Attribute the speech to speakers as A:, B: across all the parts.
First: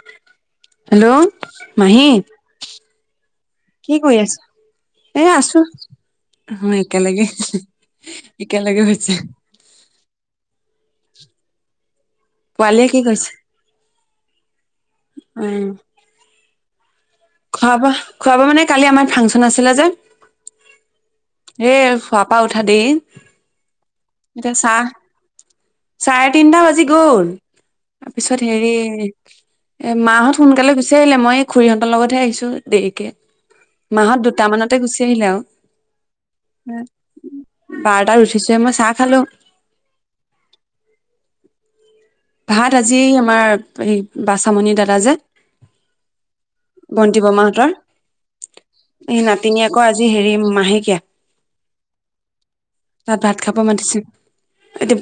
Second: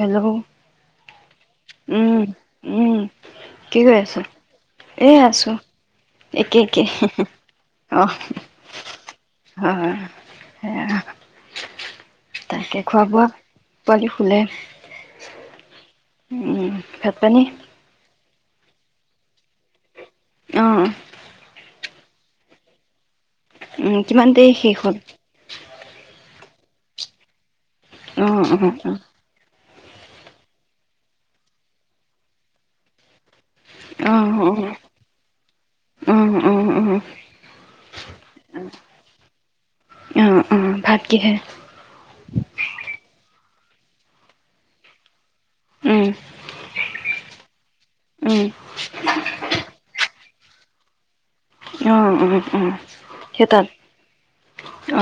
A: Hello
B: hello, Mahi
A: উম উম
B: কি কৰি আছা? এ', আছো
A: একে
B: অ',
A: একে
B: একেলগে,
A: অ
B: একেলগে হৈছে।
A: সেয়া, তাকে,
B: পোৱালীয়ে
A: খোৱা- বোৱা পোৱালি, শুলে।
B: উম',
A: উম', পানী
B: খোৱা -বোৱা, খোৱাব মানে কালি আমাৰ ফাংচন আছিলে যে, '-
A: অহ',
B: এ', শুৱাপা উঠা দিন, -
A: উম', কিমান দেৰি শেষ হ'ল।
B: চাৰে তিনটা বাজি গ'ল
A: অ
B: তাৰপিছত
A: অ
B: হেৰি এ মাহঁত সোনকালে বিচাৰিলে মই খুৰীহঁতৰ লগতহে আহিছো দেৰিকে
A: অ অ
B: মাহত দুটা মানতে গুচি আহিলে আৰু
A: অ অ অ
B: বাৰটাত উঠিছে মই চাহ খালো
A: কিহেৰে
B: ভাত আজি আমাৰ এই বাচামণি দাদা যে
A: উম
B: বন্তি বৰমাহতৰ
A: উম
B: এই নাতিনীয়েকৰ আজি হেৰি মাহেকীয়া
A: অ অ অ
B: তাত ভাত খাব মাতিছিল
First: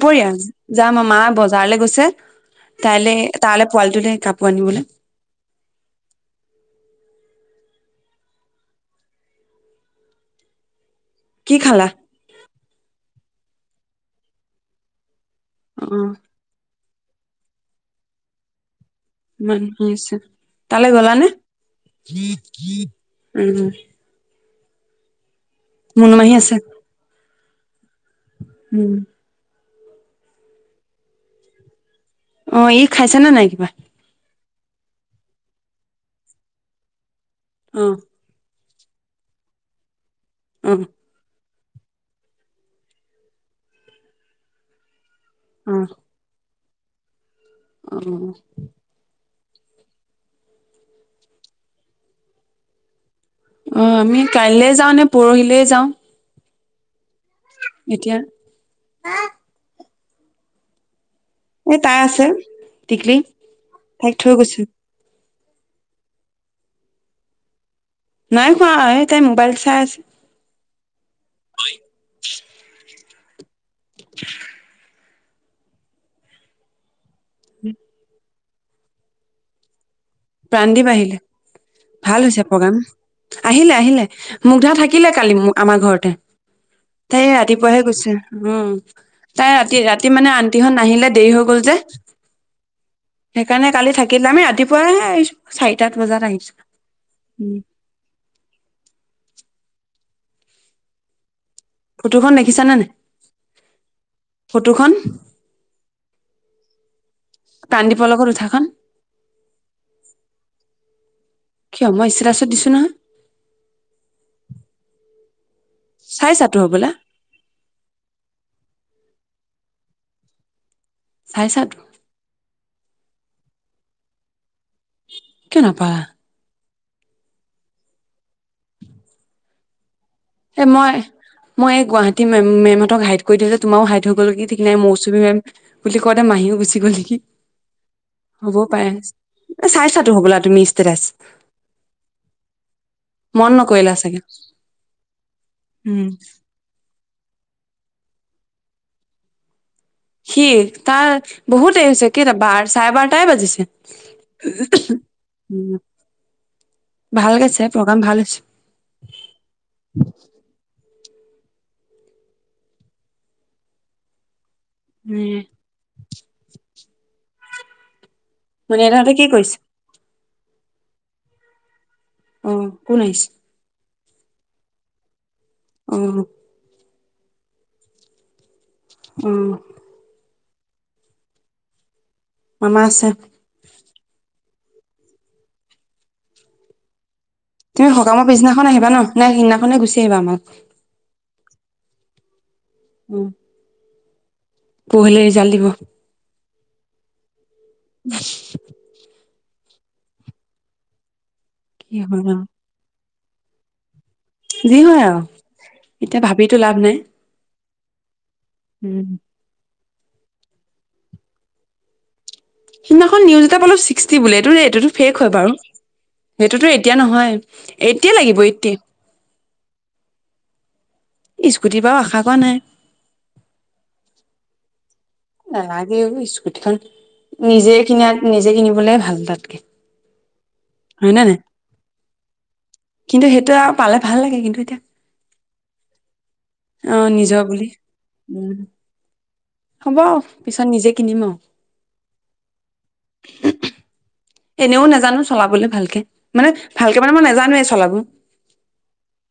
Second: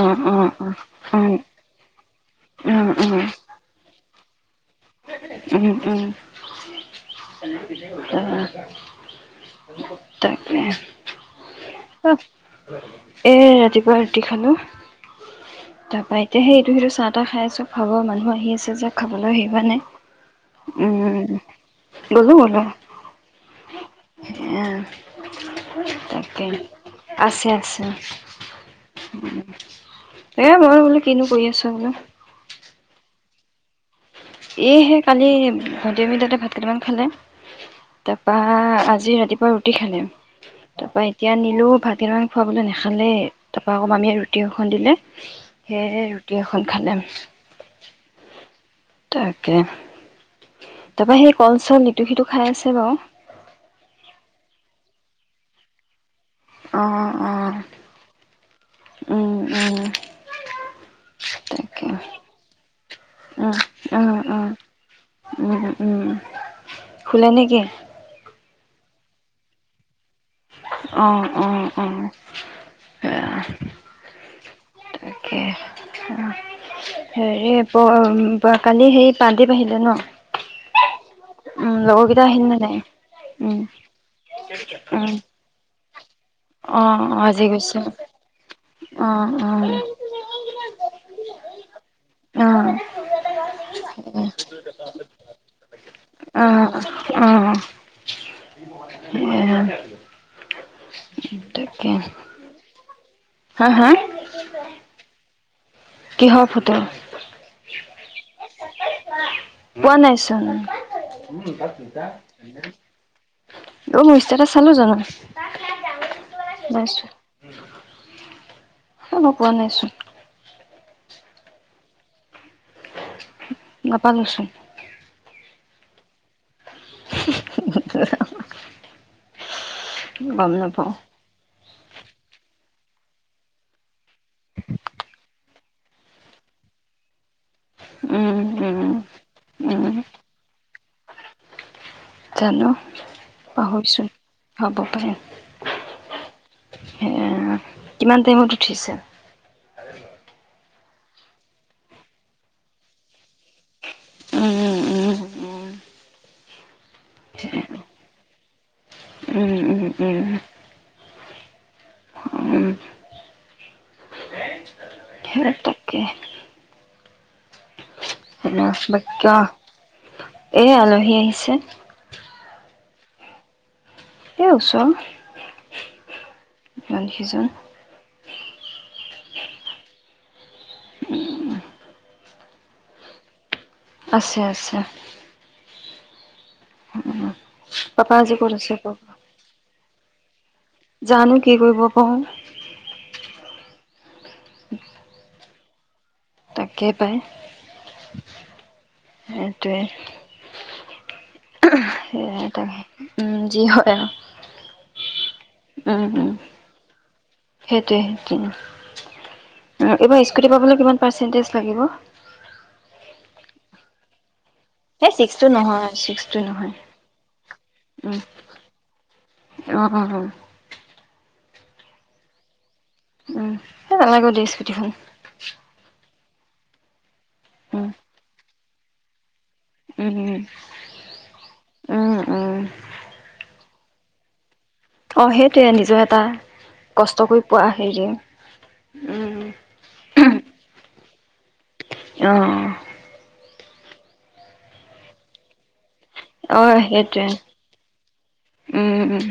A: অ অ অ অ
B: যাম আৰু
A: অ
B: মা বজাৰলৈ গৈছে
A: অ
B: তাইলে তাৰলে পোৱালিটোলে কাপ পোৰ আনিবলৈ
A: উম উম অ তাকে
B: কি খালা
A: অ এই ৰাতিপুৱা ৰুটি খালোঁ
B: অ
A: তাৰ পৰা এতিয়া সেইটো সেইটো চাহ তাহ খাই আছো ফাগুৱাৰ মানুহ আহি আছে যে খাবলৈ হেৰি হোৱা
B: মানুহ
A: নাই।
B: হৈছে তালে গলা
A: উম
B: নে
A: গ'লো
B: উম্
A: উ
B: মুনু মাহি আছে
A: আছে আছে উম [inaudible] এ মই বোলো কিনো কৰি আছা বোলো
B: অ ই খাইছে নে নাই কিবা
A: এই হে কালি দু ভাত কেইটামান খালে
B: অ
A: তাৰ পা আজি ৰাতিপুৱা ৰুটি খালে
B: অ
A: তাৰ পা এতিয়া নি লো ভাতকেইটামান খুৱাবলৈ নাখালেই তাৰপৰা অকো মামিয়ে ৰুটি এখন দিলে সেয়েহে ৰুটি এখন খালে
B: অহ
A: তাকে তাৰপা সেই কল চল ইটো সিটো খাই আছে বাৰু
B: অ আমি কাইলৈ যাওঁ নে পৰহিলৈ যাওঁ
A: অ অ
B: এতিয়া আ
A: উম উম
B: এ
A: তাকে।
B: তাই আছে তিকলি
A: উম
B: তাইক
A: উম
B: থৈ গৈছো
A: উম উম উম শুলে নেকি
B: নাই শুৱা এই তাই মোবাইল চাই আছে
A: অ অ অ এ [unintelligible] তাকে [unintelligible] হেৰি [unintelligible] কালি সেই প্ৰাণদীপ আহিলে ন
B: প্ৰাণদিপ আহিলে
A: উম
B: ভাল
A: লগৰকেইটা আহিল
B: হৈছে
A: নে
B: প্ৰগ্ৰাম
A: নাই উম
B: আহিলে আহিলে মুগধা থাকিলে
A: উম
B: কালি আমাৰ ঘৰত
A: অ
B: [unintelligible]
A: অ
B: তাই
A: আজি
B: ৰাতিপুৱাহে
A: অ
B: গৈছে উম
A: অ
B: তাই ৰাতি ৰাতি মানে আনটিহত নাহিলে দেৰি হৈ গল যে
A: অ
B: সেইকাৰণে কালি থাকিলে আমি ৰাতিপুৱাইে
A: আহ আহ
B: উম
A: উ [unintelligible] [unintelligible]
B: ফটোখন দেখিছা নে নাই
A: হা হা [unintelligible]
B: ফটোখন
A: কিহ ফটো
B: [unintelligible] উঠাখন
A: পোৱা নাই চোন
B: কিয় মই ষ্টেটাচত দিছো নহয়
A: অ মোৰ ইচতেতাচ চালো জানো
B: চাইছাতো হ'বলা
A: [unintelligible] চাব পোৱা নাইচোন
B: চাইছাটো
A: নাপালোচোন
B: [unintelligible] কিয় নাপালা
A: [unintelligible] গম
B: এ
A: নাপাওঁ
B: মই মই এই গুৱাহাটী ম মেম ত হাইট কৰি থৈলে যে তোমাৰওাইট হৈ গ'ল কি ঠিক নাই মৌচুমী মেম বুলি কওঁতে মাহীওুচি গ'ল নিকি
A: উম,
B: হ'ব
A: উম,
B: পাৰে
A: উম,
B: চাইছাতো হ'বলা তুমি ত্ৰেছ
A: জানো পাহৰিছোঁ
B: চাগে
A: হব পাৰে
B: উম
A: এ কিমান টাইমত উঠিছে [inaudible]
B: সি তাৰ বহুত দেৰি হৈছে কেই বাৰ চাৰে বাৰটাই বাজিছে উম [unintelligible] ভাল গেছে প্ৰগ্ৰাম ভাল
A: উম, উম,
B: হৈছে
A: উম, উম,
B: উম
A: ঘেৰ তকে [inaudible] ব
B: মনিয়াহঁতে কি
A: কিয়
B: কৰিছে
A: এই আলহী আহি আছে
B: উম কোন আহিছে
A: এই উছৰ
B: উম
A: [inaudible]
B: [unintelligible] উম
A: [unintelligible]
B: মমা আছে
A: উহ উহ [unintelligible]
B: তুমি সকামৰ পিছদিনাখন আহিবা ন নাই সিদিনাখনে গুচি আহিবা আমাক
A: জানো কি কৰিব কসোন
B: উম পহিলে ৰিজাল দিব থ [inaudible]
A: তাকেই পায় এইটো [unintelligible]
B: কি হয়
A: [unintelligible]
B: আৰু
A: সেইটাকে উম যি হয়
B: যি হয় আৰু
A: উম,
B: এতিয়া
A: উম,
B: ভাবিটো লাভ নাই
A: সেইটোৱে কিনো
B: উম
A: এইবাৰ ইস্কুটি পাবলৈ কিমান পাছেনটিচ লাগিব
B: সিদিনাখন নিউজ এটা পালো চিকটি বোলে এইটো যে এইটোতো
A: এই
B: ফেক হয়
A: ছিক্সটো
B: বাৰু
A: নহয় ছিক্সটো
B: সেইটোতো
A: নহয়
B: এতিয়া নহয় এটি
A: উম
B: লাগিব এটি
A: অ অ অ
B: স্কুটিৰ বাও আশা কৰা নাই
A: উম [unintelligible] স্কুটিখন
B: ইতি খান নিজে
A: উম
B: কিন নিজে কিনিম কোনে ভাল তাতকে
A: উম,
B: হয় নে নাই
A: উম, উম, উম
B: কিন্তু সেইটো আৰু পালে ভাল লাগে কিন্তু এতিয়া
A: অ সেইটোয়ে নিজৰ এটা
B: অহ
A: কষ্ট কৰি
B: নিজৰ বুলি।
A: পোৱা হেৰি উম
B: হব আৰু পিছত নিজে কিনিম আৰু।
A: অ
B: এনেও নাজানো চলাবলে ভালকে। মানে
A: অ
B: ভালকে মানে মই
A: সেইটোৱে
B: নাজানোৱে চলাব।
A: উম উম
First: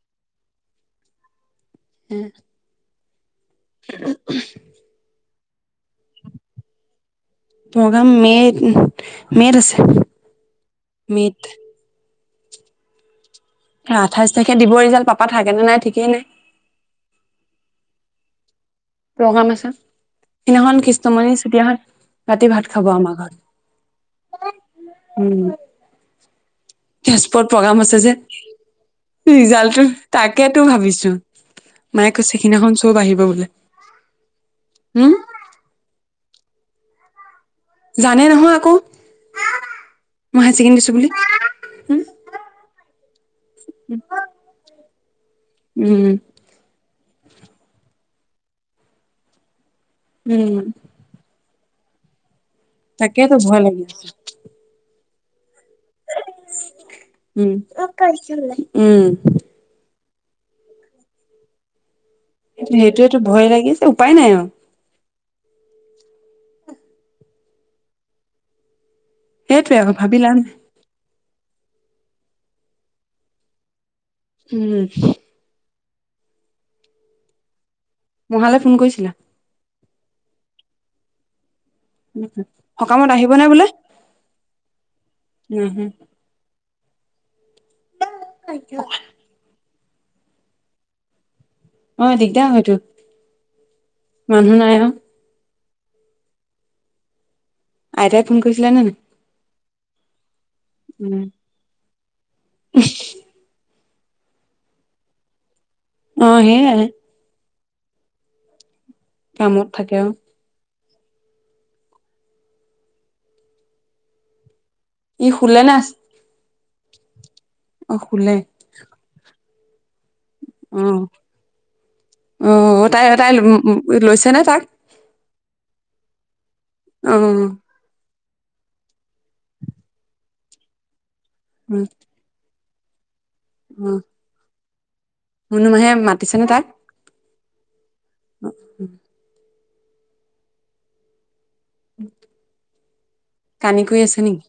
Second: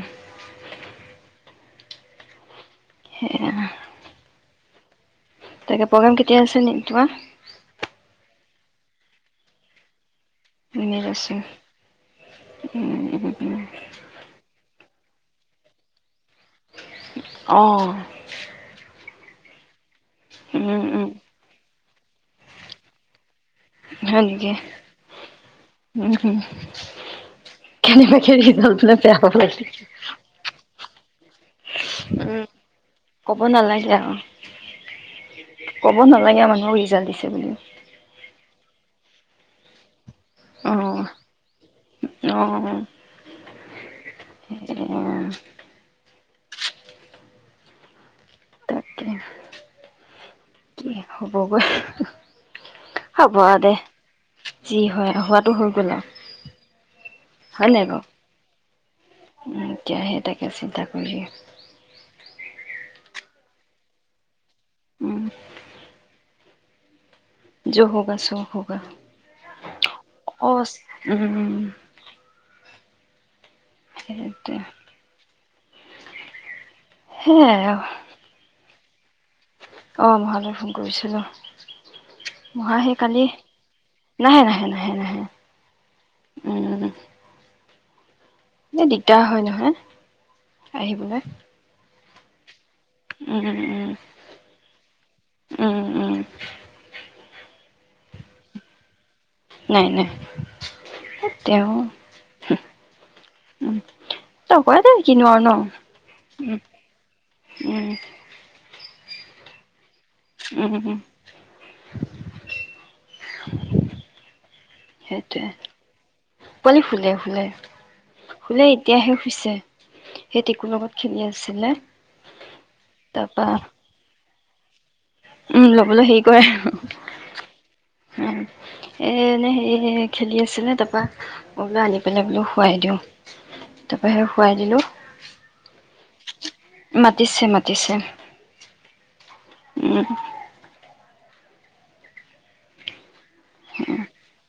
B: হু
A: সেয়া
B: [unintelligible]
A: তাকে প্ৰগ্ৰেম কেতিয়া আছে তোমাৰ?
B: প্ৰগাম মেত- মেত আছে।
A: মেত আছে। [unintelligible]
B: আঠাইছ তাৰিখে দিব ৰিজাল্ট। পাপা থাকে নে নাই ঠিকেই নাই।
A: অ
B: প্ৰগাম আছে।
A: উম
B: সিদিনাখন
A: উম
B: কৃষ্ণামনি চুটিয়া নাথ ৰাতি ভাত খাব আমাৰ ঘৰত।
A: হয় নেকি?
B: উম
A: উম, হম
B: তেজপুৰত প্ৰগ্ৰাম আছে যে,
A: বিলাক বেয়া পাব লাগিছিল
B: ৰিজাল্টটো তাকে তো ভাবিছো। মায়ে কৈছে
A: উম,
B: সেইদিনাখন চব আহিব
A: কব
B: বোলে
A: নালাগে আৰু
B: উম
A: কব নালাগে মান ম ৰিজাল্ট দিছে বুলি
B: জানে নহয় আকৌ। মই হাই ছেকেণ্ডি দিছোঁ
A: অ
B: বুলি।
A: অ',
B: উম [unintelligible]
A: তাকে।
B: উম
A: কি হ'ব। ব [unintelligible]
B: তাকেতো ভয় লাগি আছে।
A: হোৱাতো হল
B: উম,
A: নাই বাৰু
B: উম।
A: এতিয়া সেই তাকে চিন্তা কৰি
B: সেইটোয়ে টো ভয় লাগিছে উপায় নাই আৰু।
A: উ য হগা চ' হগা।
B: সেইটোৱে আৰু ভাবি লাভ
A: [unintelligible] সেইটোৱে
B: উম
A: হেয়াই আৱু।
B: মহালে ফোন কৰিছিলা
A: অ মহালে ফোন কৰিছিলো মহাই সেই
B: সকামত
A: কালি
B: আহিব নে বোলে
A: নাহে নাহে নাহে নাহে উম বৰ দিগদাৰ হয় নহয় আহিবলৈ
B: অ দিগদাৰ হয়তো
A: উম উম
B: মান ন
A: উম উম
B: আইতাই ফোন কৰিছিলে নে নাই
A: নাই নাই
B: উম
A: এ তেওঁ উ কব দে কিনো আৰু ন
B: অ হে
A: উম
B: কামত থাকে
A: উম উম
B: ই
A: সেইটোৱে
B: শুলে নে আছে
A: হেই শুলে শুলে শুলেএতিয়াহে শুইছে সেই টিকুৰ লগত
B: উম
A: খেলি আছিলে
B: অহ তাই তাই
A: তাৰপা
B: লৈছে নে হে
A: উম ল'বলৈ হেৰি কৰে
B: উম
A: উম এ এনে হেৰি খেলি আছিলে তাৰপা মই বোলো আনি কেনে বোলো শুৱাই দিওঁ তাৰ পা সে শুৱাই দিলো
B: হুনুমাহে মাতিছে নে তাত
A: মাতিছে মাতিছে
B: অ উ
A: উম
B: উম কানি ক আছে নেকি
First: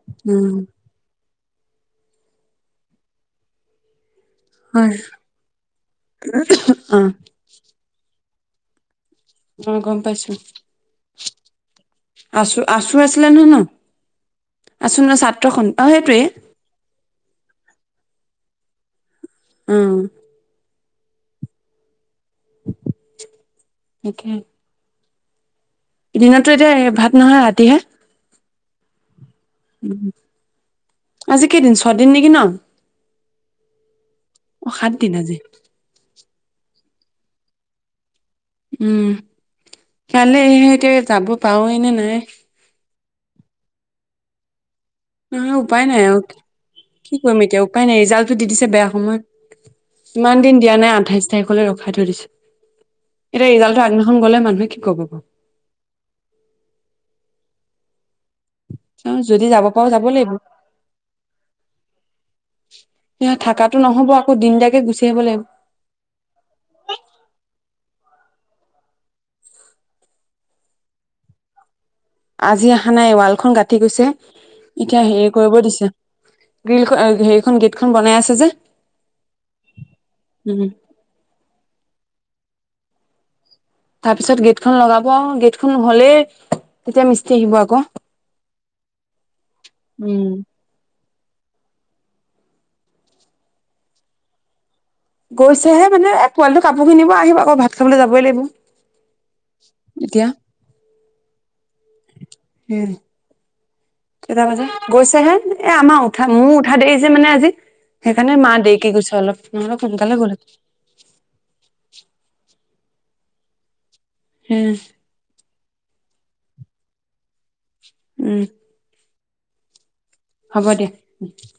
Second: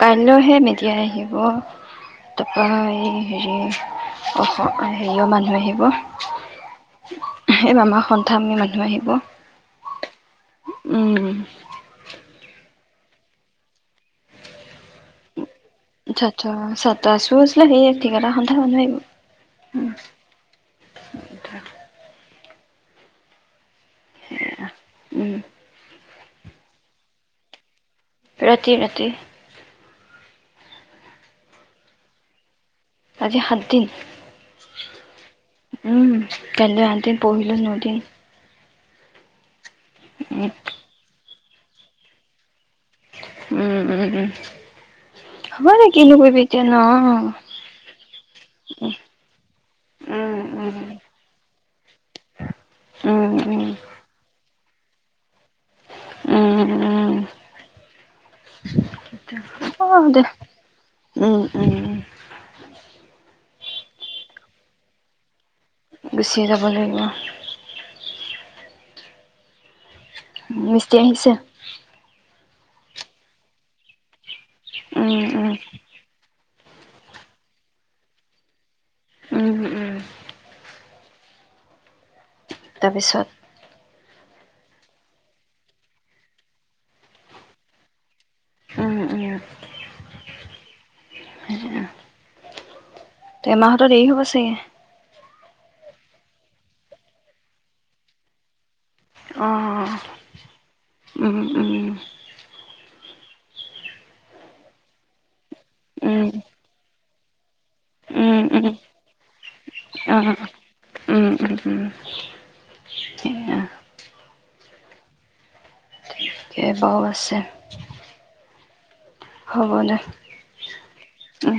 A: কাইলৈহে
B: উম
A: মেডিয়া আহিব তা পা এই হেৰি
B: হয়
A: হেৰি মানুহ আহিব
B: অ
A: সেই মামা স মানুহ আহিব
B: অ গম পাইছো
A: উম
B: আছু আছিলেনে ন আছু এ ছাত্ৰস
A: আ ছ আছু আছিলে সেইযে কেইবাটা সন্থাৰ মানুহ আহিব
B: আহ
A: এ
B: অ একে
A: উম
B: দিনততো এতিয়া ভাত নহয় ৰাতিহে
A: ৰাতি ৰাতি
B: উ আজি কেইদিন ছদিন নেকি ন
A: আজি সাত দিন
B: অ সাত দিন আজি
A: উম কলো আ যি পহিলো নদি
B: উম কাইলে
A: উম
B: ইহতে যাব পাওঁৱে নে নাই
A: উম উম উম
B: নহয়
A: হ'ব
B: উপায়
A: দে
B: নাই
A: কিনো
B: আৰু
A: কৰিবি এতিয়া ন
B: কি কৰিম এতিয়া উপায় নাই ৰিজাল্টটো দি দিছে বেয়া সময় ইমান
A: উম
B: দিন দিয়া
A: উম
B: নাই আঠাইশ তাৰিখলৈ ৰখাই থৈ দিছে
A: উম
B: এতিয়া ৰিজাল্টটো আগনিখন গলে মানুহে ক'ব ক
A: উম উম
B: চাওঁ যদি যাব
A: অ
B: পাৰো যাব
A: দে
B: লাগিব
A: উম উম উ
B: টো নহ'ব আকৌ দিনটাকে গুচি আহিব লাগিব
A: গুচিয়ে যাব লাগিব মিছটি আহিছে
B: আজি অহা নাই ৱালখন গাঁঠি গৈছে এতিয়া
A: উম
B: হেৰি
A: উম
B: কৰিব দিছে গ্ৰীল হেৰিখন গেটখন বনাই আছে যে
A: উম উম উম
B: উম।
A: তাৰপিছত
B: তাৰপিছত গেটখন লগাব গেটখন হ'লেই তেতিয়া মিস্ত্ৰী আহিব আকৌ
A: উম উম
B: উম
A: এমাহটো দেৰি হব চাগে
B: গৈছেহে মানে পোৱালিটো কাপোৰ কিনিব আহিব আকৌ ভাত খাবলৈ যাবই
A: অ
B: লাগিব এতিয়া
A: উম উম
B: হ কেইটা বজাত গৈছে হে এ আমাৰ উঠা
A: উম
B: মোৰ উঠা দেৰিছে মানে আজি সেইকাৰণে
A: উম
B: মা
A: উম
B: দেৰিকে গৈছে অলপ মা হত
A: অ
B: সোনকালে গল
A: উম উম উম
B: হা
A: তে বাৰু আছে
B: উম
A: হ'ব দে
B: হ'ব দে
A: উম